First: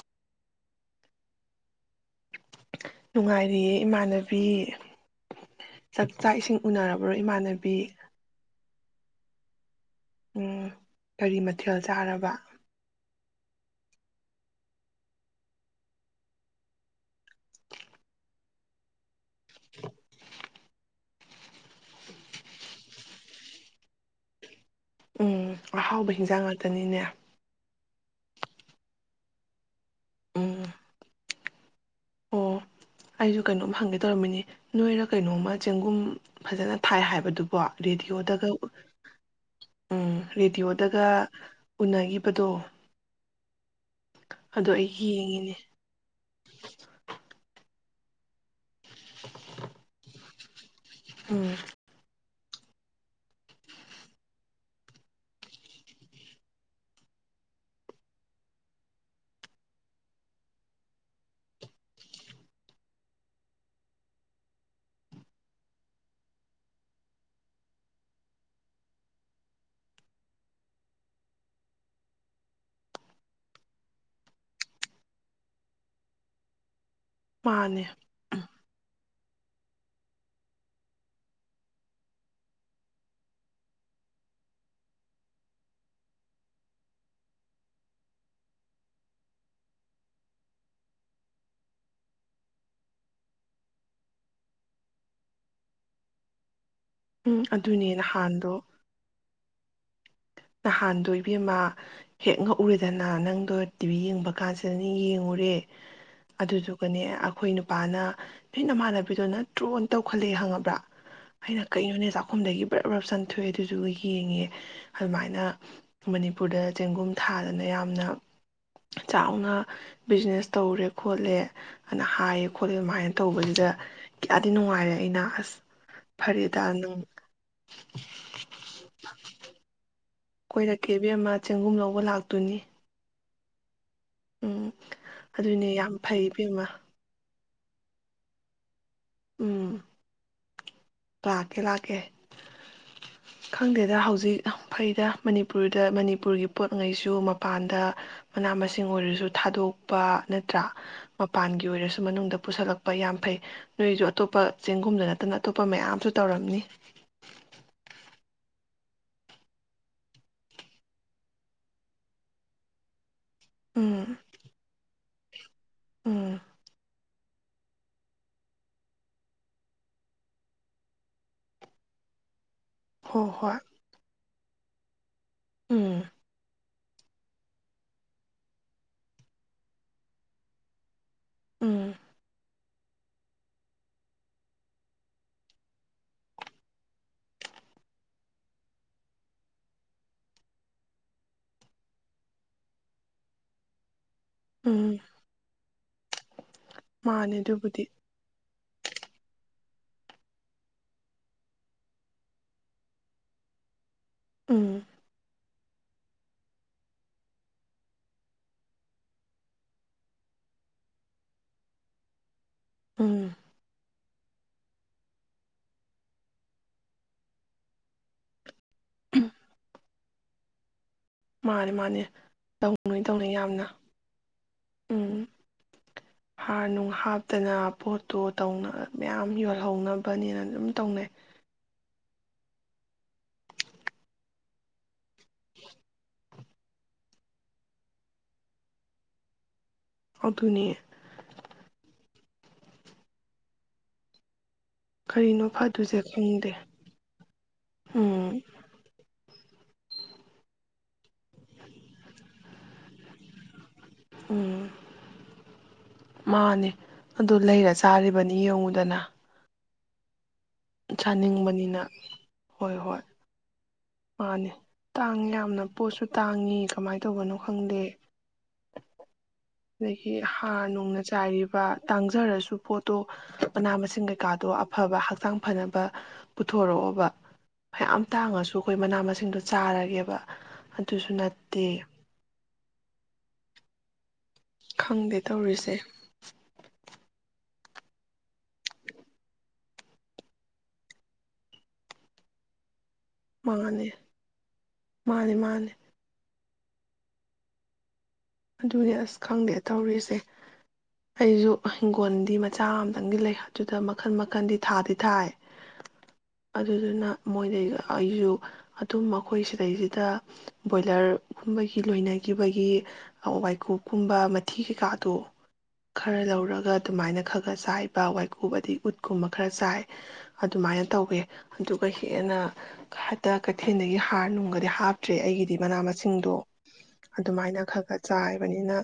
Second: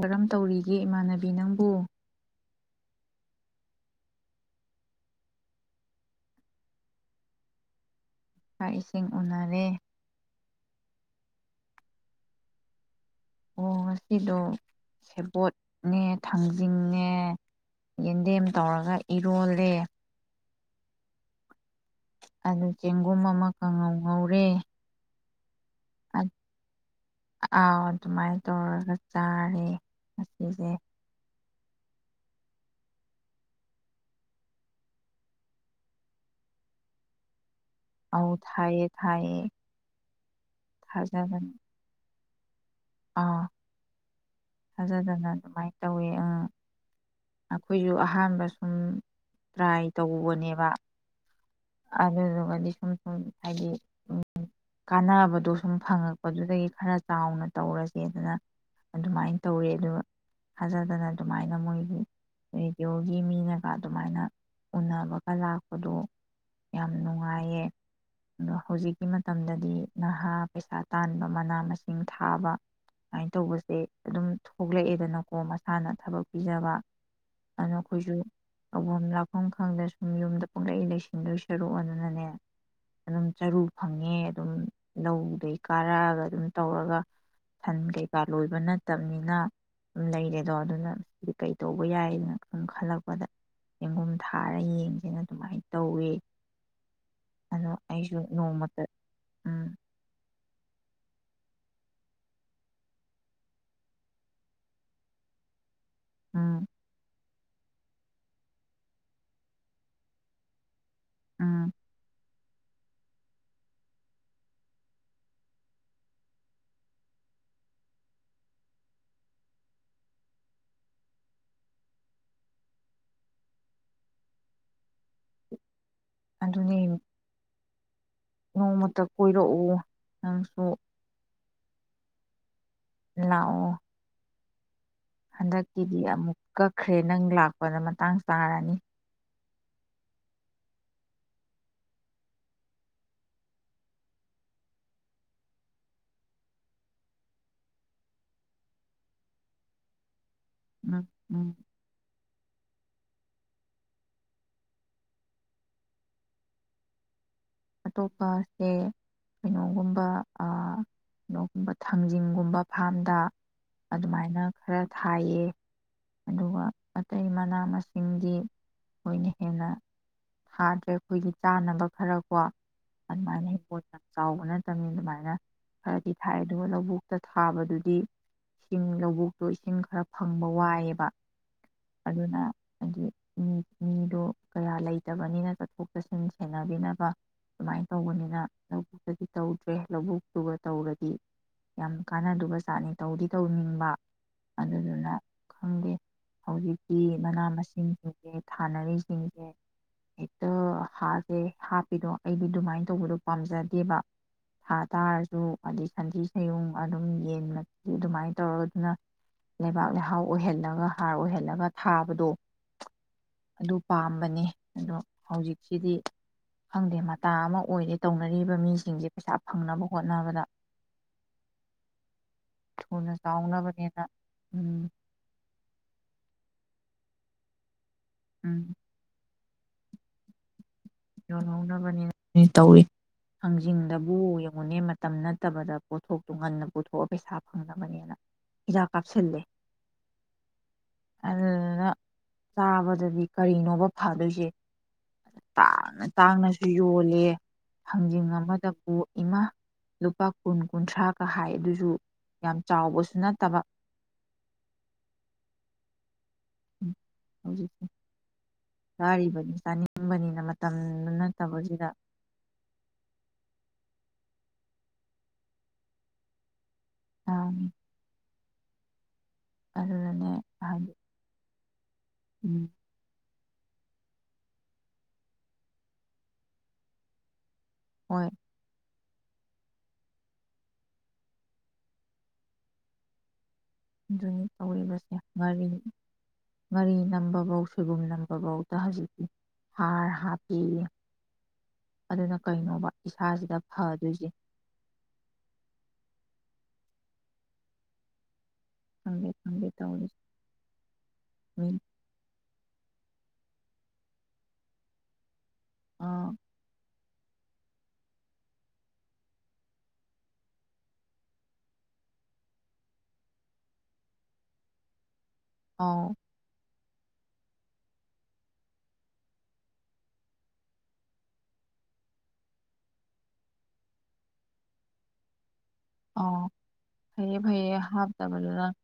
ꯀꯔꯝ ꯇꯧꯔꯤꯒꯦ ꯏꯃꯥꯟꯅꯕꯤ ꯅꯪꯕꯨ ꯅꯨꯡꯉꯥꯏꯔꯤꯌꯦ ꯏꯃꯥꯟꯅꯕꯤ ꯆꯥꯛ ꯆꯥꯛ ꯏꯁꯤꯡ ꯎꯅꯔꯕ꯭ꯔꯣ ꯏꯃꯥꯟꯅꯕꯤ ꯆꯥꯛ ꯏꯁꯤꯡ ꯎꯅꯔꯦ ꯎꯝ ꯀꯔꯤ ꯃꯊꯦꯜ ꯆꯥꯔꯕ ꯑꯣ ꯉꯁꯤꯗꯣ ꯁꯦꯕꯣꯠꯅꯦ ꯊꯥꯡꯖꯤꯡꯅꯦ ꯌꯦꯟꯗꯦꯝ ꯇꯧꯔꯒ ꯏꯔꯣꯜꯂꯦ ꯑꯗꯨ ꯆꯦꯡꯒꯨꯝ ꯑꯃ ꯀꯥꯡꯉꯧ ꯉꯧꯔꯦ ꯎꯝ ꯑꯍꯥꯎꯕ ꯍꯤꯟꯖꯥꯡ ꯉꯥꯛꯇꯅꯤꯅꯦ ꯑꯥ ꯑꯗꯨꯃꯥꯏꯅ ꯇꯧꯔꯒ ꯆꯥꯔꯦ ꯎꯝ ꯉꯁꯤꯁꯦ ꯑꯣ ꯑꯩꯁꯨ ꯀꯩꯅꯣꯝ ꯍꯪꯒꯦ ꯇꯧꯔꯝꯃꯤꯅꯤ ꯅꯣꯏꯔ ꯀꯩꯅꯣꯝꯃ ꯆꯦꯡꯒꯨꯝ ꯐꯖꯅ ꯊꯥꯏ ꯍꯥꯏꯕꯗꯨ ꯀꯣ ꯑꯧ ꯔꯦꯗꯤꯑꯣꯗꯒ ꯊꯥꯏꯌꯦ ꯊꯥꯏꯌꯦ ꯎꯝ ꯔꯦꯗꯤꯑꯣꯗꯒ ꯊꯥꯖꯗꯅ ꯎꯅꯈꯤ ꯕꯗꯣ ꯑꯥ ꯑꯩ ꯊꯥꯖꯗꯅ ꯌꯦꯡꯉꯤꯅꯦ ꯑꯗꯨꯃꯥꯏꯅ ꯇꯧꯋꯤ ꯑ ꯑꯣꯏꯈꯣꯏꯌꯨ ꯑꯍꯥꯟꯕ ꯎꯝ ꯇ꯭ꯔꯥꯏ ꯇꯧꯕꯅꯦꯕ ꯎꯝ ꯑꯗꯨꯗꯨ ꯑꯃꯗꯤ ꯁꯨꯝ ꯁꯨꯝ ꯍꯥꯏꯗꯤ ꯀꯥꯟꯅꯕꯗꯣ ꯁꯨꯝ ꯐꯪꯉꯛꯄꯗꯨꯗꯒꯤ ꯈꯔ ꯆꯥꯎꯅ ꯇꯧꯔꯁꯦꯗꯅ ꯑꯗꯨꯃꯥꯏꯅ ꯇꯧꯋꯦ ꯑꯗꯨ ꯊꯥꯖꯗꯅ ꯑꯗꯨꯃꯥꯏꯅ ꯃꯣꯏꯒꯤ ꯔꯦꯗꯤꯑꯣꯒꯤ ꯃꯤꯅꯒ ꯑꯗꯨꯃꯥꯏꯅ ꯎꯅꯕꯒ ꯂꯥꯛꯄꯗꯣ ꯌꯥꯝ ꯅꯨꯡꯉꯥꯏꯌꯦ ꯑꯗꯣ ꯍꯧꯖꯤꯛꯀꯤ ꯃꯇꯝꯗꯗꯤ ꯅꯍꯥ ꯄꯩꯁꯥ ꯇꯥꯟꯕ ꯃꯅꯥ ꯃꯁꯤꯡ ꯊꯥꯕ ꯁꯨꯃꯥꯏꯅ ꯇꯧꯕꯁꯦ ꯑꯗꯨꯝ ꯊꯣꯛꯂꯛꯑꯦꯗꯅꯀꯣ ꯃꯁꯥꯅ ꯊꯕꯛ ꯄꯤꯖꯕ ꯑꯗꯨꯅ ꯃꯥꯅꯦ ꯑꯩꯈꯣꯏꯁꯨ ꯑ ꯑꯃ ꯂꯄ ꯃꯐꯝ ꯈꯪꯗ ꯁꯨꯝ ꯌꯨꯝꯗ ꯄꯣꯛꯂꯩ ꯂꯩꯁꯤꯡꯗꯣꯏ ꯁꯔꯨꯛ ꯑꯗꯨ ꯑꯗꯨꯅꯅꯦ ꯑꯗꯨꯝ ꯆꯔꯨ ꯐꯪꯉꯦ ꯑꯗꯨꯝ ꯂꯧꯗꯩ ꯀꯥꯔꯛꯑꯒ ꯑꯗꯨꯝ ꯇꯧꯔꯒ ꯁꯟ ꯀꯩꯀꯥ ꯂꯣꯏꯕ ꯅꯠꯇꯕꯅꯤꯅ ꯑꯗꯨꯝ ꯂꯩꯔꯦꯗꯣ ꯑꯗꯨꯅ ꯁꯤꯗꯤ ꯀꯩ ꯇꯧꯕ ꯌꯥꯏꯗꯅ ꯁꯨꯝ ꯈꯜꯂꯛꯄꯗ ꯆꯦꯡꯒꯣꯨꯝ ꯊꯥꯔ ꯌꯦꯡꯁꯦꯅ ꯑꯗꯨꯃꯥꯏꯅ ꯇꯧꯋꯦ ꯎꯝ ꯑꯗꯣ ꯑꯗꯨꯅꯦ ꯑꯩꯁꯨ ꯅꯍꯥꯟꯗꯣ ꯅꯣꯡꯃꯇ ꯎꯝ ꯅꯍꯥꯟꯗꯣ ꯏꯕꯦꯝꯃ ꯍꯦꯛ ꯉꯛꯎꯔꯦꯗꯅ ꯅꯪꯗꯣ ꯇꯤꯚꯤ ꯌꯦꯡꯕ ꯀꯥꯟꯁꯤꯗꯅꯦ ꯌꯦꯡꯉꯨꯔꯦ ꯎꯝ ꯑꯗꯨꯗꯨꯒꯅꯦ ꯑꯩꯈꯣꯏ ꯅꯨꯄꯥꯅ ꯅꯣꯏ ꯅꯃꯥꯟꯅꯕꯤꯗꯣ ꯅ ꯇ꯭ꯔꯣꯟ ꯇꯧꯈꯠꯂꯦ ꯈꯪꯉꯕ꯭ꯔꯥ ꯑꯩꯅ ꯎꯝ ꯀꯩꯅꯣꯅꯦ ꯆ ꯑꯈꯨꯝꯗꯒꯤ ꯕ꯭ꯔꯞ ꯕ꯭ꯔꯞ ꯆꯥꯊꯣꯛꯑꯦ ꯑꯗꯨꯗꯨꯒ ꯌꯦꯡꯉꯦ ꯑꯗꯨꯃꯥꯏꯅ ꯃꯅꯤꯄꯨꯔꯗ ꯆꯦꯡꯒꯨꯝ ꯊꯥꯗꯅ ꯌꯥꯝꯅ ꯆꯥꯎꯅ ꯕꯤꯖꯤꯅꯦꯁ ꯇꯧꯔꯦ ꯈꯣꯠꯂꯦ ꯑꯗꯨꯅ ꯍꯥꯏꯌꯦ ꯈꯣꯠꯂꯦ ꯑꯗꯨꯃꯥꯏꯅ ꯇꯧꯕꯁꯤꯗ ꯀꯌꯥꯗꯤ ꯅꯨꯡꯉꯥꯏꯔꯦ ꯑꯩꯅ ꯑꯁ ꯐꯔꯦꯗ ꯑꯗꯨꯅꯦ ꯅꯪ ꯅꯣꯡꯃꯇ ꯀꯣꯏꯔꯛꯎ ꯅꯪꯁꯨ ꯑꯩꯈꯣꯏꯅ ꯀꯦꯕꯤ ꯑꯃ ꯆꯦꯡꯒꯨꯝ ꯂꯧ ꯂꯥꯛꯇꯣꯏꯅꯤ ꯅꯎ ꯎꯝ ꯑꯗꯨꯅꯦ ꯌꯥꯝ ꯍꯟꯗꯛꯀꯤꯗꯤ ꯐꯩ ꯑꯃꯨꯛ ꯏꯕꯦꯝꯃ ꯀꯛꯈ꯭ꯔꯦ ꯅꯪ ꯂꯥꯛ ꯑꯩꯈꯣꯏꯅ ꯃꯇꯥꯡ ꯆꯥꯔꯅꯤ ꯎꯝ ꯂꯥꯛꯀꯦ ꯂꯥꯛꯀꯦ ꯈꯪꯗꯦꯗ ꯍꯧꯖꯤꯛ ꯐꯩꯗ ꯃꯅꯤꯄꯨꯔꯗ ꯃꯅꯤꯄꯨꯔꯒꯤ ꯄꯣꯠꯉꯩꯁꯨ ꯃꯄꯥꯟꯗ ꯃꯅꯥ ꯃꯁꯤꯡ ꯑꯣꯏꯔꯁꯨ ꯊꯥꯗꯣꯛꯄ ꯅꯠꯇ꯭ꯔꯥ ꯎꯝ ꯎꯝ ꯃꯄꯥꯟꯒꯤ ꯑꯣꯏꯔꯁꯨ ꯃꯅꯨꯡꯗ ꯄꯨꯁꯜꯂꯛꯄ ꯌꯥꯝ ꯐꯩ ꯅꯣꯏꯁꯨ ꯑꯇꯣꯞꯄ ꯆꯦꯡꯒꯨꯝꯗ ꯅꯠꯇꯅ ꯑꯇꯣꯞꯄ ꯑꯄ ꯃꯌꯥꯝꯁꯨ ꯇꯧꯔꯝꯅꯤ ꯑꯇꯄꯁꯦ ꯀꯩꯅꯣꯒꯨꯝꯕ ꯀꯩꯅꯣꯒꯨꯝꯕ ꯊꯥꯡꯖꯤꯡꯒꯨꯝꯕ ꯐꯥꯔꯝꯗ ꯎꯝ ꯑꯗꯨꯃꯥꯏꯅ ꯈꯔ ꯊꯌꯦ ꯎꯝ ꯑꯇꯩ ꯃꯅꯥ ꯃꯁꯤꯡꯗꯤ ꯑꯩꯣꯏꯅ ꯍꯦꯟꯅ ꯊꯥꯗ꯭ꯔꯦ ꯑꯩꯈꯣꯏꯒꯤ ꯆꯥꯅꯕ ꯈꯔ ꯀꯣ ꯍꯣ ꯑꯗꯨ ꯃꯅ ꯍꯣꯏ ꯄꯇ ꯆꯥꯎꯕ ꯅꯠꯇꯕꯃꯤ ꯑꯗꯨꯃꯥꯏꯅ ꯎꯝ ꯐꯔꯗꯤ ꯊꯥꯏ ꯑꯗꯨ ꯃ ꯂꯧꯕꯛꯇ ꯊꯥꯕꯗꯨꯗꯤ ꯏꯁꯤꯡ ꯂꯧꯕꯨꯛꯇꯣ ꯏꯁꯤꯡ ꯈꯔ ꯐꯪꯕ ꯋꯥꯏꯑꯦꯕ ꯎꯝ ꯑꯗꯨꯅ ꯍꯥꯏꯗꯤ ꯃꯤ ꯃꯤꯗꯣ ꯀꯌꯥ ꯂꯩꯇꯕꯅꯤꯅ ꯆꯠꯊꯣꯛ ꯆꯠꯁꯤꯟ ꯁꯦꯟꯅꯕꯤꯅꯕ ꯑꯗꯨꯨꯃꯥꯏꯅ ꯇꯧꯕꯅꯤꯅ ꯂꯧꯕꯨꯛꯇꯗꯤ ꯇꯧꯗ꯭ꯔꯦ ꯂꯧꯕꯨꯛꯇꯨꯒ ꯇꯧꯔꯗꯤ ꯌꯥꯝ ꯀꯥꯟꯅꯗꯨꯕꯖꯥꯠꯅꯤ ꯇꯧꯗꯤ ꯇꯧꯅꯤꯡꯕ ꯎꯝ ꯑꯗꯨꯗꯨꯅ ꯈꯪꯗꯦ ꯍꯧꯖꯤꯛꯇꯤ ꯃꯥꯅꯦ ꯃꯅꯥ ꯑꯗꯨꯕꯨꯗꯤ ꯃꯁꯤꯡꯁꯤꯡꯁꯦ ꯊꯥꯅꯔꯤꯁꯤꯡꯁꯦ ꯍ‌ꯦꯛꯇ ꯍꯥꯥꯔꯁ‌ꯦ ꯍꯥꯞ ꯄꯗꯣ ꯑꯩꯗꯤ ꯑꯗꯨꯃꯥꯏꯅ ꯇꯧꯕꯗꯣ ꯄꯥꯝꯖꯗꯦꯕ ꯎꯝ ꯊꯥ ꯇꯥꯔꯁꯨ ꯑꯗꯩ ꯁꯟꯊꯤ ꯁꯌꯨꯡ ꯑꯗꯨꯝ ꯌꯦꯟ ꯃꯊꯤ ꯑꯗꯨꯃꯥꯏꯅ ꯇꯧꯔꯒ ꯑꯗꯨꯅ ꯂꯩꯕꯥꯛ ꯂꯩꯍꯥꯎ ꯑꯣꯏꯍꯜꯂꯒ ꯍꯥꯔ ꯑꯣꯏꯍꯜꯂꯒ ꯊꯥꯕꯗꯣ ꯎꯝ ꯑꯗꯨ ꯄꯥꯝꯕꯅꯤ ꯑꯗꯣ ꯍꯧꯖꯤꯛꯁꯤꯗꯤ ꯈꯪꯗꯦ ꯃꯇꯥ ꯑꯃ ꯑꯣꯏꯔꯦ ꯇꯧꯅꯔꯤꯕ ꯃꯤꯁꯤꯡꯁꯦ ꯄꯩꯁꯥ ꯐꯪꯅꯕ ꯍꯣꯠꯅꯕꯗ ꯃꯥꯅꯤ ꯃꯥꯅꯦ ꯇꯧꯅꯣꯏ ꯊꯨꯅ ꯇꯧꯅꯩ ꯌꯥꯝꯅ ꯆꯥꯎꯅꯕꯅꯦꯅ ꯎꯝ ꯍꯥꯔ ꯅꯨꯡ ꯍꯥꯞꯇꯅ ꯄꯣꯠ ꯇꯣ ꯇꯧꯅ ꯎꯝ ꯃꯌꯥꯝ ꯌꯣꯜꯂꯛ ꯍꯧꯅꯕꯅꯦꯅ ꯑꯗꯨꯝ ꯇꯧꯅꯩ ꯌꯣꯟꯍꯧꯅꯕꯅꯤ ꯇꯧꯔꯤ ꯍꯊꯥꯡꯖꯤꯡꯗꯕꯨ ꯌꯦꯡꯉꯨꯅꯦ ꯇꯝ ꯅꯠꯇꯕꯗ ꯄꯣꯠꯊꯣꯛ ꯇꯨꯡ ꯉꯟꯅ ꯄꯨꯊꯣꯛꯑ ꯄꯩꯁꯥ ꯐꯪꯅꯕꯅꯦꯅ ꯍꯤꯗꯥꯛ ꯀꯥꯞꯁꯤꯜꯂꯦ ꯑꯗꯨꯅꯤ ꯑꯗꯨꯗꯨꯅ ꯆꯥꯕꯗꯗꯤ ꯀꯔꯤꯅꯣꯕ ꯐꯗꯣꯏꯁꯦ ꯀꯔꯤꯅꯣ ꯐꯗꯣꯏꯁꯦ ꯇꯥꯡꯅ ꯈꯪꯗꯦ ꯇꯥꯡꯅꯁꯨ ꯌꯣꯜꯂꯦ ꯊꯥꯡꯖꯤꯡ ꯎꯝ ꯑꯃꯗꯕꯨ ꯏꯃꯥ ꯂꯨꯄꯥ ꯀꯨꯟ ꯀꯨꯟꯊ꯭ꯔꯥꯒ ꯍꯥꯏ ꯑꯗꯨꯁꯨ ꯌꯥꯝ ꯆꯥꯎꯕꯁꯨ ꯅꯠꯇꯕ ꯎꯝ ꯃꯥꯅꯦ ꯑꯗꯨ ꯂꯩꯔ ꯆꯥꯔꯤꯕꯅꯤ ꯌꯦꯡꯉꯨꯅꯦ ꯇꯥꯔꯤꯕ ꯆꯅꯤꯡꯕꯅꯤꯅ ꯆꯥꯅꯤꯡꯕꯅꯤꯅ ꯍꯣꯏ ꯍꯣꯏ ꯃꯥꯅꯦ ꯇꯥꯡꯉꯤ ꯌꯥꯝꯅ ꯄꯣꯠꯁꯨ ꯇꯥꯡꯉꯤ ꯀꯃꯥꯏꯅ ꯇꯧꯕꯅꯣ ꯇꯥꯡꯉꯤ ꯈꯪꯗꯦ ꯑꯗꯒꯤ ꯑꯗꯨꯅꯅꯦ ꯍꯥꯔ ꯍꯥꯏꯗꯤ ꯅꯨꯡꯅ ꯆꯥꯏꯔꯤꯕ ꯇꯥꯡꯖꯔꯁꯨ ꯎꯝ ꯄꯣꯠꯇꯣ ꯃꯅꯥ ꯃꯁꯤꯡ ꯀꯩꯀꯥꯗꯣ ꯑꯐꯕ ꯍꯛꯆꯥꯡ ꯐꯅꯕ ꯄꯨꯊꯣꯔꯛꯑꯣꯕ ꯃꯌꯥꯝ ꯍꯣꯏ ꯇꯥꯡꯉꯁꯨ ꯑꯩꯈꯣꯏ ꯃꯅꯥ ꯃꯁꯤꯡ ꯁꯤꯡꯗꯣ ꯆꯥꯔꯒꯦꯕ ꯑꯗꯨꯁꯨ ꯅꯠꯇꯦ ꯑꯗꯨ ꯇꯧꯔꯤꯕꯁꯦ ꯈꯪꯗꯦ ꯉꯥꯔꯤ ꯇꯧꯔꯤꯁꯦ ꯉꯥꯔꯤ ꯅꯝꯕꯐꯧꯁꯨ ꯁꯣꯏꯕꯨꯝ ꯂꯝꯕꯐꯧꯗ ꯍꯧꯖꯤꯛꯇꯤ ꯍꯥꯔ ꯍꯥꯞꯄꯤꯌꯦ ꯑꯗꯨꯅ ꯀꯩꯅꯣꯕ ꯏꯁꯥꯁꯤꯗ ꯃꯥꯅꯤ ꯐꯗꯣꯏꯁꯦ ꯃꯥꯅꯤ ꯃꯥꯅꯤ ꯑꯗꯨꯅꯦ ꯑꯁ ꯈꯪꯗꯦ ꯇꯧꯔꯤꯁꯦ ꯑꯩꯁꯨ ꯃꯤ ꯍꯪꯒꯣꯜꯗꯤ ꯃꯆꯥ ꯑꯃꯝ ꯈꯤꯇꯪꯒꯤ ꯂꯩꯍ ꯑꯗꯨꯨꯗ ꯃꯈꯜ ꯃꯈꯟꯗꯤ ꯊꯥꯗꯤ ꯊꯥꯏ ꯑꯥ ꯑꯗꯨꯗꯨꯅ ꯃꯣꯏꯗꯩ ꯑꯩꯁꯨ ꯑꯗꯨꯝ ꯑꯩꯣꯏ ꯁꯤꯗꯩꯁꯤꯗ ꯕꯣꯏꯂꯔꯒꯨꯝꯕꯒꯤ ꯂꯣꯏꯅꯈꯤꯕꯒꯤ ꯋꯥꯏꯀꯨꯞ ꯀꯨꯝꯕ ꯃꯊꯤ ꯀꯩꯀꯥꯗꯣ ꯑꯥꯎ ꯈꯔ ꯂꯧꯔꯒ ꯑꯗꯨꯃꯥꯏꯅ ꯈꯔ ꯈꯔ ꯆꯥꯏꯕ ꯋꯥꯏꯀꯨꯞ ꯑꯗꯩ ꯎꯠꯀꯨꯝꯕ ꯈꯔ ꯆꯥꯏ ꯑꯗꯨꯃꯥꯏꯅ ꯇꯧꯋꯦ ꯑꯗꯨꯒ ꯍꯦꯟꯅ ꯍꯛꯇ ꯀꯩꯊꯦꯜꯗꯒꯤ ꯍꯥꯔ ꯅꯨꯡꯒꯗꯤ ꯍꯥꯞꯇ꯭ꯔꯦ ꯑꯩꯒꯤꯗꯤ ꯃꯅꯥ ꯃꯁꯤꯡꯗꯣ ꯑꯥꯎ ꯐꯩꯌꯦ ꯑꯗꯨꯃꯥꯏꯅ ꯐꯩꯌꯦ ꯈꯔꯒꯠ ꯍꯥꯞꯇꯕꯗꯨꯅ ꯄꯥꯏꯕꯅꯤꯅ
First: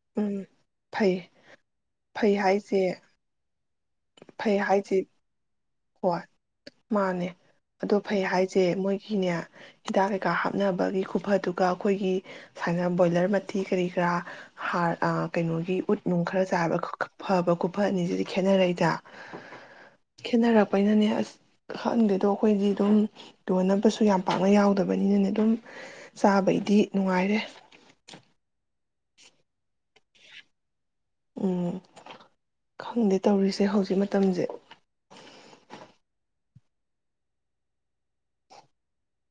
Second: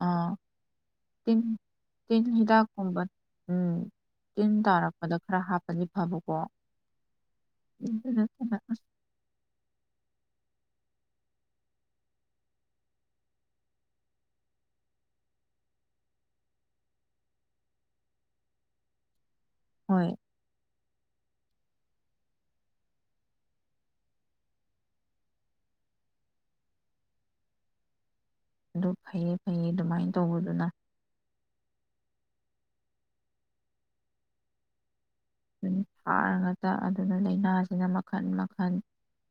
ꯑꯥ ꯎꯝ ꯐꯩ ꯇꯤꯟ ꯇꯤꯟ ꯐꯩ ꯍꯥꯏꯁꯦ ꯍꯤꯗꯥꯛꯀꯨꯝꯕ ꯎꯝ ꯇꯤꯟ ꯐꯩ ꯍꯥꯏꯁꯦ ꯇꯥꯔꯛꯄꯗ ꯈꯔ ꯍꯥꯞ ꯍꯣꯏ ꯃꯥꯅꯦ ꯑꯗꯣ ꯑꯗꯨ ꯐꯩ ꯅꯠꯇꯅ ꯍꯥꯏꯁꯦ ꯃꯣꯏꯒꯤꯅꯦ ꯍꯤꯗꯥꯛ ꯀꯩꯀꯥ ꯍꯥꯞꯅꯕꯒꯤ ꯈꯨꯐꯗꯨꯒ ꯑꯩꯈꯣꯏꯒꯤ ꯁꯨꯃꯥꯏꯅ ꯕꯣꯏꯂꯔ ꯃꯇꯇꯤ ꯀꯔꯤ ꯀꯔꯥ ꯍꯥꯔ ꯀꯩꯅꯣꯒꯤ ꯎꯠ ꯅꯨꯡ ꯈꯔ ꯆꯥꯏꯕ ꯐꯕ ꯈꯨꯐꯠ ꯑꯅꯤꯁꯤꯗꯤ ꯈꯦꯠꯅꯔꯛꯏꯗ ꯍꯣꯏ ꯈꯦꯠꯅꯔꯛꯞ ꯑꯩꯈꯣꯏꯅꯅꯦ ꯑꯁ ꯈꯪꯗꯦꯗꯣ ꯑꯩꯈꯣꯏꯗꯤ ꯑꯗꯨꯝ ꯌꯣꯟꯅꯕꯁꯨ ꯌꯥꯝ ꯄꯥꯛꯅ ꯌꯥꯎꯗꯕꯅꯤꯅꯅꯦ ꯑꯗꯨꯝ ꯆꯥꯕꯩꯗꯤ ꯅꯨꯡꯉꯥꯏꯔꯦ ꯑꯗꯨ ꯐꯩꯌꯦ ꯐꯩꯌꯦ ꯑꯗꯨꯃꯥꯏꯅ ꯇꯧꯕꯗꯨꯅ ꯎꯝ ꯈꯪꯗꯦ ꯇꯧꯔꯤꯁꯦ ꯍꯧꯖꯤꯛ ꯃꯇꯝꯁꯦ ꯑꯗꯨ ꯍꯠ ꯉꯥꯛꯇꯥ ꯑꯗꯨꯅ ꯂꯥꯏꯅꯥꯁꯤꯅ ꯃꯈꯜ ꯃꯈꯜ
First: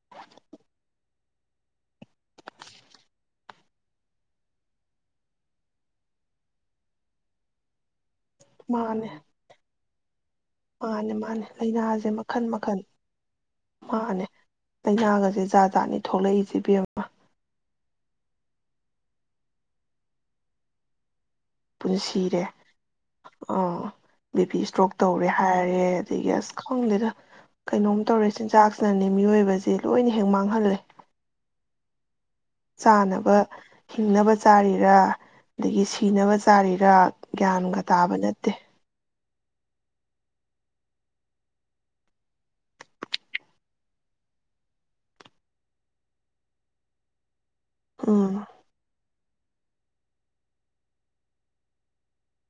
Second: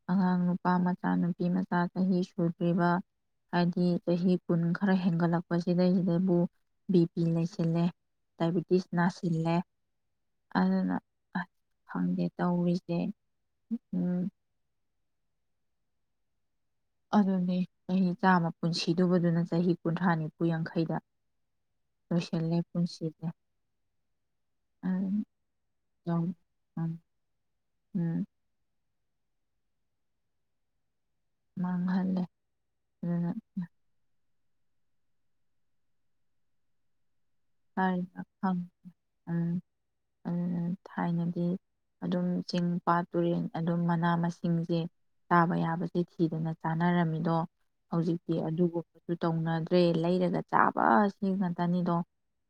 ꯑꯉꯥꯡ ꯅꯨꯄꯥ ꯃꯆꯥ ꯅꯨꯄꯤ ꯃꯆꯥ ꯆꯍꯤ ꯁꯨꯗ꯭ꯔꯤꯕ ꯍꯥꯏꯗꯤ ꯆꯍꯤ ꯀꯨꯟ ꯈꯔ ꯍꯦꯟꯒꯠꯂꯛꯄꯁꯤꯗꯩꯁꯤꯗꯕꯨ ꯕꯤ ꯄꯤ ꯂꯩꯁꯤꯜꯂꯦ ꯗꯥꯏꯕꯤꯇꯤꯁ ꯃꯥꯅꯦ ꯅꯥꯁꯤꯜꯂꯦ ꯑꯗꯨꯅ ꯃꯥꯅꯦ ꯃꯥꯅꯦ ꯑꯁ ꯂꯥꯏꯅꯥꯁꯦ ꯈꯪꯗꯦ ꯃꯈꯟ ꯃꯈꯜ ꯇꯧꯔꯤꯁꯦ ꯎꯝ ꯃꯥꯅꯦ ꯂꯥꯏꯅꯥꯒꯁꯦ ꯖꯥ ꯖꯥꯠꯅꯤ ꯊꯣꯛꯂꯛꯏꯁꯦ ꯏꯕꯦꯝꯃ ꯑꯗꯨꯗꯅꯦ ꯆꯍꯤ ꯆꯥꯝꯃ ꯄꯨꯟꯁꯤꯗꯨꯕꯗꯨꯅ ꯆꯍꯤ ꯀꯨꯟꯊ꯭ꯔꯥ ꯅꯤꯐꯨ ꯌꯥꯡꯈꯩꯗ ꯄꯨꯟꯁꯤꯔꯦ ꯂꯣꯏꯁꯤꯜꯂꯦ ꯄꯨꯟꯁꯤꯁꯦ ꯑꯣ ꯕꯦꯕꯤ ꯏꯁꯇ꯭ꯔꯣꯛ ꯇꯧꯔꯦ ꯑꯗꯨꯝ ꯍꯥꯏꯔꯦ ꯑꯗꯒꯤ ꯑꯁ ꯈꯪꯗꯦꯗ ꯀꯩꯅꯣꯝ ꯎꯝ ꯇꯧꯔꯦ ꯆꯤꯟꯖꯥꯛꯁꯤꯅꯅꯤ ꯃꯤꯑꯣꯏꯕꯁꯦ ꯂꯣꯏꯅ ꯍꯦꯛ ꯃꯥꯡꯍꯜꯂꯦ ꯃꯥꯡꯍꯜꯂꯦ ꯑꯗꯨꯅ ꯆꯥꯅꯕ ꯍꯤꯡꯅꯕ ꯆꯥꯔꯤꯔꯥ ꯑꯗꯒꯤ ꯁꯤꯅꯕ ꯆꯥꯔꯤꯔꯥ ꯒ꯭ꯌꯥꯟꯒ ꯇꯥꯕ ꯍꯥꯏꯔꯤꯕ ꯅꯠꯇꯦ ꯐꯪꯉꯦ ꯎꯝ ꯊꯥꯏꯅꯗꯤ ꯑꯗꯨꯝ ꯆꯤꯡ ꯄꯥꯠ ꯇꯨꯔꯦꯟ ꯑꯗꯨꯝ ꯃꯅꯥ ꯃꯁꯤꯡꯁꯦ ꯇꯥꯕ ꯌꯥꯕꯁꯦ ꯊꯤꯗꯅ ꯆꯥꯅꯔꯝꯃꯤꯗꯣ ꯎꯝ ꯍꯧꯖꯤꯛꯇꯤ ꯑꯗꯨꯕꯨ ꯇꯧꯅꯗ꯭ꯔꯦ ꯂꯩꯔꯒ ꯆꯥꯕꯁꯤꯡꯦꯡ ꯉꯇꯅꯤꯗꯣ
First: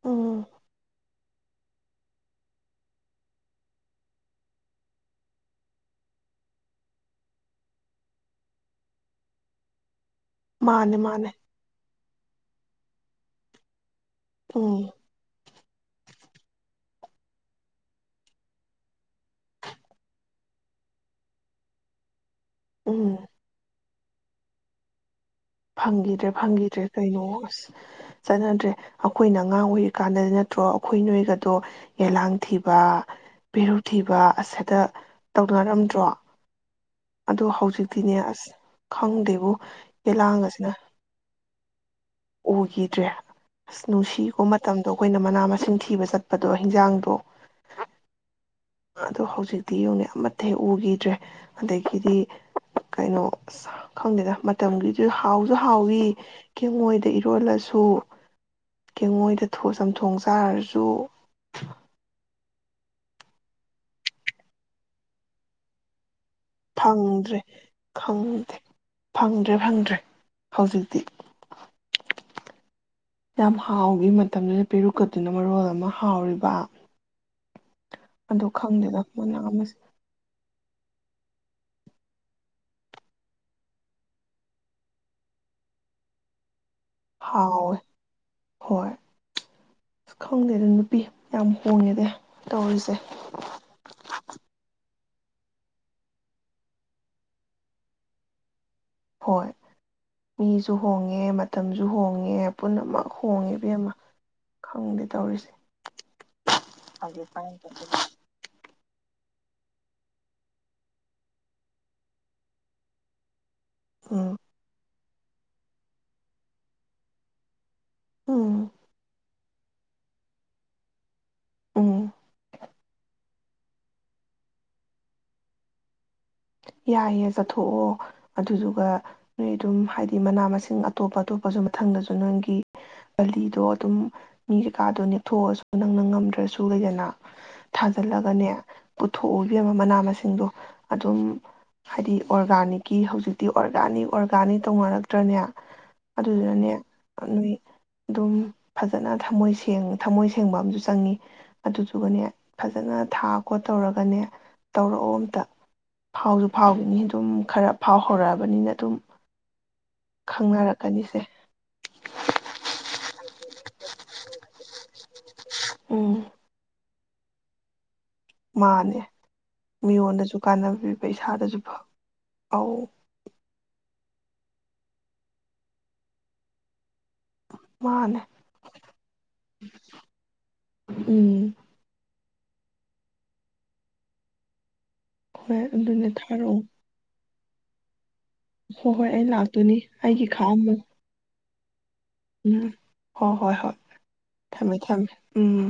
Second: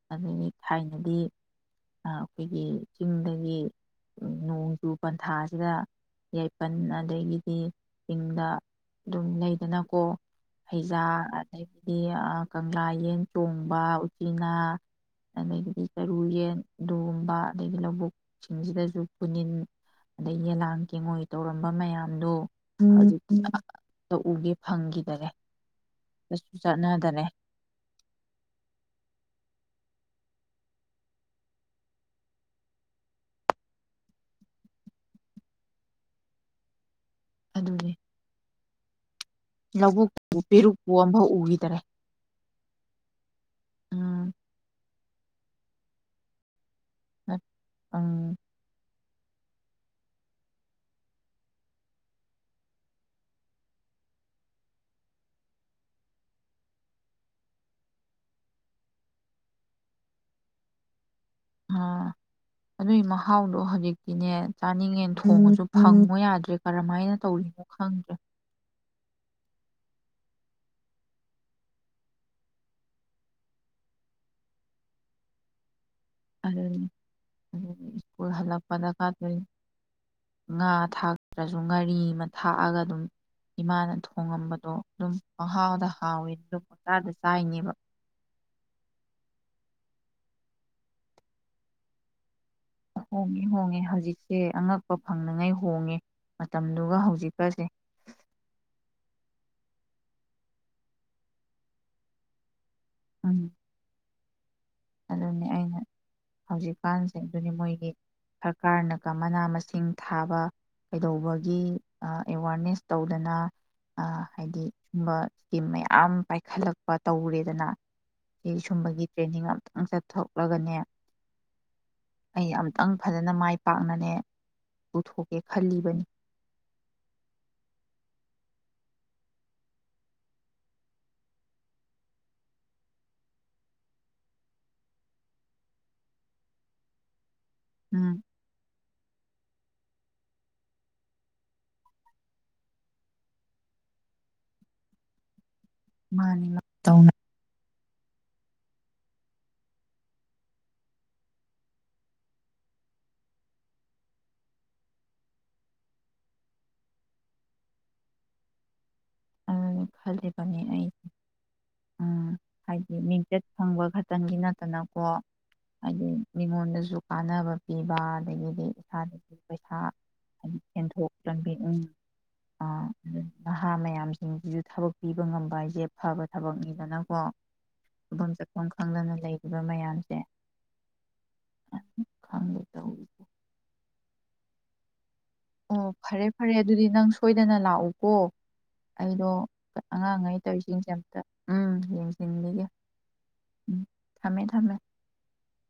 ꯎꯝ ꯑꯗꯨꯗꯒꯤ ꯊꯥꯏꯅꯗꯤ ꯑꯩꯈꯣꯏꯒꯤ ꯆꯤꯡꯗꯒꯤ ꯅꯣꯡꯖꯨ ꯄꯟꯊꯥꯁꯤꯗ ꯌꯥꯏꯄꯟ ꯑꯗꯒꯤꯗꯤ ꯆꯤꯡꯗ ꯑꯗꯨꯝ ꯂꯩꯗꯅꯀꯣ ꯃꯥꯅꯦ ꯐꯩꯖꯥ ꯃꯥꯅꯦ ꯑꯗꯒꯤꯗꯤ ꯀꯪꯂꯥ ꯌꯦꯟ ꯆꯣꯡꯕ ꯅꯥ ꯎꯝ ꯑꯗꯒꯤꯗꯤ ꯆꯔꯨ ꯌꯦꯟ ꯑꯗꯨꯒꯨꯝꯕ ꯑꯗꯩꯗꯤ ꯂꯧꯕꯨꯛꯁꯤꯡꯁꯤꯗꯁꯨ ꯐꯨꯅꯤꯟ ꯑꯗꯩ ꯌꯦꯂꯥꯡ ꯀꯦꯡꯉꯣꯏ ꯇꯧꯔꯝꯕ ꯃꯌꯥꯝꯗꯣ ꯎꯝ ꯇꯎꯒꯦ ꯐꯪꯈꯤꯗꯔꯦ ꯐꯪꯈꯤꯗ꯭ꯔꯦ ꯆꯠꯁꯨ ꯐꯪꯈꯤꯗ꯭ꯔꯦ ꯆꯠꯅꯗꯔꯦ ꯀꯩꯅꯣ ꯑꯁ ꯆꯠꯅꯗ꯭ꯔꯦ ꯑꯩꯈꯣꯏꯅ ꯑꯉꯥꯡ ꯑꯣꯏꯔꯤ ꯀꯥꯟꯗꯗꯤ ꯅꯠꯇ꯭ꯔꯣ ꯑꯩꯈꯣꯏ ꯅꯣꯏꯒꯗꯣ ꯌꯦꯂꯥꯡ ꯊꯤꯕ ꯄꯦꯔꯨ ꯊꯤꯕ ꯑꯁꯤꯁꯗ ꯇꯧꯅꯔꯝꯗ꯭ꯔꯣ ꯑꯗꯨ ꯑꯗꯨꯅꯤ ꯍꯧꯖꯤꯛꯇꯤꯅꯦ ꯑꯁ ꯈꯪꯗꯦꯕ ꯂꯧꯕꯨꯛꯄꯨ ꯌꯦꯂꯥꯡ ꯑꯁꯤꯅ ꯄꯦꯔꯨꯛꯄꯨ ꯑꯝꯐꯥꯎ ꯎꯈꯤꯗꯔꯦ ꯎꯈꯤꯗ꯭ꯔꯦ ꯑꯁ ꯎꯝ ꯅꯨꯡꯁꯤꯕ ꯃꯇꯝꯗ ꯑꯗꯣ ꯑꯩꯈꯣꯏꯅ ꯃꯅꯥ ꯃꯁꯤꯡ ꯊꯤꯕ ꯆꯠꯄꯗꯣ ꯍꯤꯟꯖꯥꯡꯗꯣ ꯎꯝ ꯑꯗꯣ ꯍꯧꯖꯤꯛꯇꯤ ꯌꯦꯡꯅꯩ ꯑꯃꯠꯇ ꯍꯦꯛ ꯎꯈꯤꯗ꯭ꯔꯦ ꯑꯗꯒꯤꯗꯤ ꯀꯩꯅꯣ ꯈꯪꯗꯦꯗ ꯃꯇꯝꯒꯤꯁꯨ ꯍꯥꯎꯁꯨ ꯍꯥꯎꯏꯤ ꯀꯦꯡꯉꯣꯏꯗ ꯏꯔꯣꯜꯂꯁꯨ ꯀꯦꯡꯉꯣꯏꯗ ꯆꯝꯊꯣꯡ ꯆꯥꯔꯁꯨ ꯑꯥ ꯑꯗꯨꯒꯤ ꯃꯍꯥꯎꯗꯣ ꯍꯧꯖꯤꯛꯇꯤꯅꯦ ꯆꯥꯅꯤꯡꯉꯦ ꯊꯣꯡꯉꯁꯨ ꯐꯪꯉꯣ ꯌꯥꯗ꯭ꯔ ꯦ ꯀꯔꯝꯍꯥꯏꯅ ꯐꯪꯗ꯭ꯔꯦ ꯇꯧꯔꯤꯅꯣ ꯈꯪꯗ꯭ꯔꯦ ꯈꯪꯗꯦ ꯐꯪꯗ꯭ꯔꯦ ꯐꯪꯗ꯭ꯔꯦ ꯍꯧꯖꯤꯛꯇꯤ ꯌꯥꯝ ꯍꯥꯎꯈꯤ ꯃꯇꯝꯗꯨꯗ ꯄꯦꯔꯨꯛꯀꯠꯇꯨꯅ ꯃꯔꯣꯜ ꯑꯃ ꯍꯥꯎꯔꯤꯕ ꯑꯗꯨꯅꯤ ꯑꯗꯨ ꯁ꯭ꯀꯨꯜ ꯑꯗ ꯈꯪꯗꯦꯗ ꯍꯜꯂꯛꯄꯗꯒ ꯃꯅꯥ ꯑꯃꯁꯦ ꯉꯥ ꯊꯥꯛꯇ꯭ꯔꯁꯨ ꯉꯥꯔꯤ ꯑꯃ ꯊꯥꯛꯑꯒ ꯑꯗꯨꯝ ꯏꯃꯥꯅ ꯊꯣꯡꯉꯝꯕꯗꯣ ꯑꯗꯨꯝ ꯃꯍꯍꯥꯎꯗ ꯍꯥꯎꯋꯦ ꯑꯗꯨꯝ ꯍꯇꯥꯗ ꯆꯥꯏꯅꯦꯕ ꯍꯥꯎꯋꯦ ꯍꯣꯏ ꯑꯁ ꯈꯪꯗꯦꯗ ꯅꯨꯄꯤ ꯌꯥꯝ ꯍꯣꯡꯉꯦꯗ ꯇꯧꯔꯤꯁꯦ ꯍꯣꯡꯉꯦ ꯍꯣꯡꯉꯦ ꯍꯧꯖꯤꯛꯁꯦ ꯑꯉꯛ ꯐꯪꯅꯉꯥꯏ ꯍꯣꯡꯉꯤ ꯃꯇꯝꯗꯨꯒ ꯍꯧꯖꯤꯛꯀꯁꯦ ꯍꯣꯏ ꯃꯤꯁꯨ ꯍꯣꯡꯉꯦ ꯃꯇꯝꯁꯨ ꯍꯣꯡꯉꯦ ꯄꯨꯝꯅꯃꯛ ꯍꯣꯡꯉꯤꯕ ꯑꯃ ꯑꯗꯨꯅꯤ ꯑꯩꯅ ꯍꯧꯖꯤꯛꯀꯥꯟꯁꯤꯡ ꯑꯗꯨꯅꯤ ꯃꯣꯏꯒꯤ ꯁꯔꯀꯥꯔꯅꯀ ꯃꯅꯥ ꯃꯁꯤꯡ ꯊꯥꯕ ꯀꯩꯗꯧꯕꯒꯤ ꯑꯦꯋꯥꯔꯅꯦꯁ ꯇꯧꯗꯅ ꯑꯥ ꯎꯝ ꯍꯥꯏꯗꯤ ꯁ ꯏꯁꯀꯤꯝ ꯃꯌꯥꯝ ꯄꯥꯏꯈꯠꯂꯛꯄ ꯇꯧꯔꯦꯗꯅ ꯁꯤ ꯎꯝ ꯁꯨꯝꯕꯒꯤ ꯇ꯭ꯔꯦꯅꯤꯡ ꯑꯃ ꯈꯤꯇꯪ ꯆꯠꯊꯣꯛꯂꯒꯅꯦ ꯎꯝ ꯑꯩ ꯑꯨꯇꯪ ꯐꯖꯅ ꯃꯥꯏ ꯄꯥꯛꯅꯅꯦ ꯄꯨꯊꯣꯛꯀꯦ ꯈꯜꯂꯤꯕꯅꯤ ꯌꯥꯏꯌꯦ ꯆꯠꯊꯣꯛꯑꯣ ꯑꯗꯨꯗꯨꯒ ꯅꯣꯏ ꯑꯗꯨꯝ ꯍꯥꯏꯗꯤ ꯃꯅꯥ ꯃꯁꯤꯡ ꯑꯇꯣꯞꯄ ꯑꯇꯣꯞꯄꯁꯨ ꯃꯊꯪꯗꯁꯨ ꯅꯪꯒꯤ ꯒꯂꯤꯗꯣ ꯑꯗꯨꯝ ꯃꯤ ꯀꯩꯀꯥꯗꯣ ꯅꯦꯛꯊꯣꯛꯑꯁꯨ ꯅꯪꯅ ꯉꯝꯗ꯭ꯔꯁꯨ ꯂꯩꯗꯅ ꯎꯝ ꯊꯥꯖꯤꯜꯂꯒꯅꯦ ꯊꯣꯛꯎꯕꯤ ꯑꯃ ꯃꯅꯥ ꯃꯁꯤꯡꯗꯣ ꯑꯗꯨꯝ ꯍꯥꯏꯗꯤ ꯑꯣꯔꯒꯥꯅꯤꯛꯀꯤ ꯍꯧꯖꯤꯛꯇꯤ ꯑꯣꯔꯒꯥꯅꯤꯛ ꯑꯣꯔꯒꯥꯅꯤꯛ ꯇꯧꯅꯔꯛꯇ꯭ꯔꯅꯦ ꯃꯥꯅꯤ ꯃꯥ ꯑꯗꯨꯅꯦ ꯇꯧꯅ ꯅꯣꯏ ꯑꯗꯨꯝ ꯐꯖꯅ ꯊꯃꯣꯏ ꯊꯝꯃꯣꯏ ꯁꯦꯡꯕ ꯑꯨ ꯆꯪꯉꯤ ꯑꯗꯨꯗꯨꯒꯅꯦ ꯐꯖꯅ ꯊꯥ ꯈꯣꯠ ꯇꯧꯔꯒꯅꯦ ꯇꯧꯔꯛꯑꯣ ꯑꯝꯇ ꯐꯥꯎꯁꯨ ꯐꯥꯎꯈꯤꯅꯤ ꯑꯗꯨꯝ ꯈꯔ ꯐꯥꯎ ꯍꯧꯔꯛꯑꯕꯅꯤꯅ ꯑꯗꯨꯝ ꯑꯣ ꯐꯅꯤꯦ ꯐꯅꯤ ꯑꯩ ꯈꯪꯅꯔꯛꯀꯅꯤꯁꯦ ꯎꯝ ꯍꯥꯏꯕꯤ ꯃꯤꯡ ꯆꯦꯠ ꯐꯪꯕ ꯈꯛꯇꯪꯒꯤ ꯅꯠꯇꯅꯀꯣ ꯍꯥꯏ ꯎꯝ ꯃꯤꯉꯣꯟꯁꯨ ꯀꯥꯟꯅꯕ ꯄꯤꯕ ꯑꯗꯒꯤꯗꯤ ꯃꯥꯅꯦ ꯏꯁꯥꯗꯁꯨ ꯄꯩꯁꯥ ꯃꯤꯉꯣꯟꯗꯁꯨ ꯍꯥꯏꯗꯤ ꯀꯥꯟꯅ ꯄꯤꯕ ꯁꯦꯟꯊꯣꯛ ꯂꯝꯕꯤ ꯏꯁꯩꯥꯗꯁꯨ ꯎꯝ ꯐꯧ ꯎ ꯊꯕꯛ ꯄꯤꯕ ꯉꯝꯕ ꯍꯥꯏꯁꯦ ꯐꯕ ꯊꯕꯛꯅꯤꯗꯅꯀꯣ ꯃꯥꯅꯦ ꯈꯨꯐꯝ ꯆꯥꯐꯝ ꯈꯪꯗꯅ ꯂꯩꯔꯤꯕ ꯃꯌꯥꯝꯁꯦ ꯎꯝ ꯈꯝꯗꯦ ꯇꯧ ꯍꯣꯏ ꯑꯣ ꯑꯗꯨꯅꯦ ꯐꯔꯦ ꯐꯔꯦ ꯊꯥꯔꯛꯑꯣ ꯑꯗꯨꯗꯤ ꯅꯪ ꯁꯣꯏꯗꯅ ꯂꯥꯛꯎꯀꯣ ꯍꯣꯏ ꯍꯣꯏ ꯑꯩ ꯑꯩꯗꯣ ꯂꯥꯛꯇꯣꯏꯅꯤ ꯑꯩꯒꯤ ꯑꯉꯥꯡꯉꯩ ꯈꯥꯛꯑꯝꯃꯣ ꯇꯧꯔꯤꯁꯤꯡꯁꯦ ꯑꯝꯇ ꯎꯝ ꯌꯦꯡꯁꯤꯟꯈꯤꯒꯦ ꯎꯝ ꯍꯣ ꯍꯣꯏ ꯍꯣꯏ ꯊꯝꯃꯦ ꯊꯝꯃꯦ ꯎꯝ